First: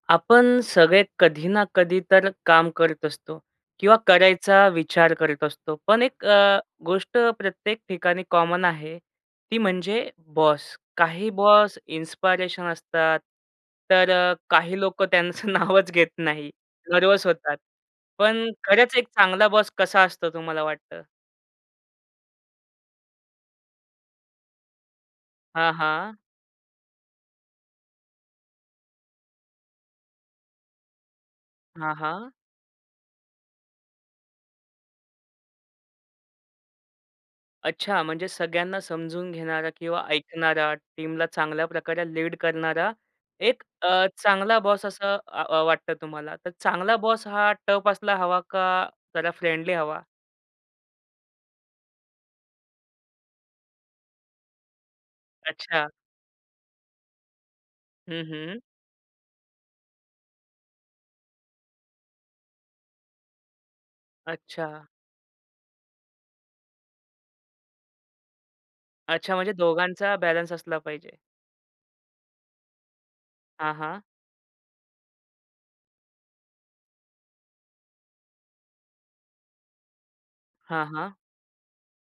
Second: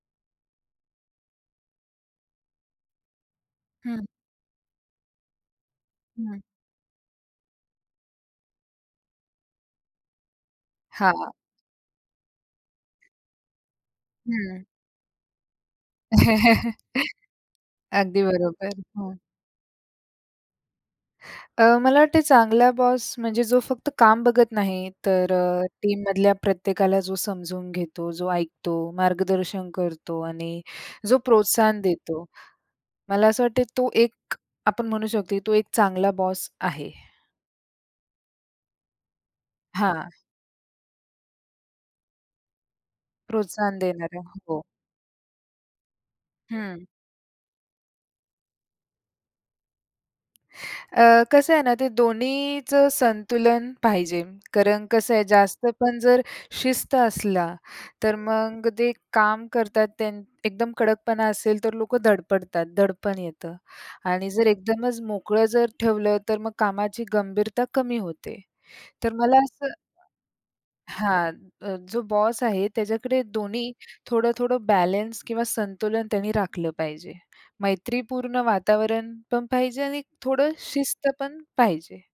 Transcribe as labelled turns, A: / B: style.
A: आपण सगळे कधी ना कधी तर काम करत असतो किंवा
B: हं.
A: करायचा विचार करत असतो, पण 1
B: हं.
A: अ, गोष्ट प्रत्येक ठिकाणी कॉमन आहे, ती म्हणजे बॉस. काही
B: हां.
A: बॉस इन्स्पिरेशन असतात, तर अ,
B: हं.
A: काही लोकं त्यांचं नावच घेत नाही. नर्व्हस होतात.
B: अगदी
A: पण
B: बरोबर.
A: खरंच एक
B: हं.
A: चांगला बॉस कसा असतो तुम्हाला वाटतं?
B: अ, मला वाटतंय चांगला बॉस म्हणजे जो फक्त काम बघत नाही, तर अ,
A: हां, हां.
B: टीममधल्या प्रत्येकाला जो समजून घेतो, जो ऐकतो, मार्गदर्शन करतो आणि जो प्रोत्साहन
A: हां.
B: देतो.
A: हां,
B: मला असं वाटते तो 1, आपण म्हणू शकतो तो 1 चांगला बॉस आहे.
A: अच्छा! म्हणजे सगळ्यांना समजून घेणारा किंवा
B: हां.
A: ऐकणारा, टीमला चांगल्या प्रकारे लीड करणारा, 1
B: प्रोत्साहन
A: अ,
B: देणारा,
A: चांगला
B: हो.
A: बॉस असं आ अ, वाटतं तुम्हाला. तर
B: हं.
A: चांगला बॉस हा टफ असला हवा का जरा फ्रेंडली हवा?
B: अ, कसं आहे ना, ते दोन्हीचं संतुलन पाहिजे, कारण कसं आहे,
A: अच्छा!
B: जास्तपण जर शिस्त असला, तर
A: हं, हम्म.
B: मग ते काम करतात त्यां एकदम कडकपणा असेल तर लोकं धडपडतात, दडपण येतं. आणि जर
A: अच्छा.
B: एकदमच मोकळं जर ठेवलं तर मग कामाची गंभीरता कमी होते. तर
A: अच्छा!
B: मला
A: म्हणजे
B: असं
A: दोघांचा बॅलन्स असला पाहिजे.
B: हां. अ, जो बॉस आहे त्याच्याकडे दोन्ही
A: हां, हां.
B: थोडं-थोडं बॅलन्स किंवा संतुलन त्यांनी राखलं पाहिजे. मैत्रीपूर्ण वातावरण पण पाहिजे आणि एक थोडं
A: हां,
B: शिस्त
A: हां.
B: पण पाहिजे.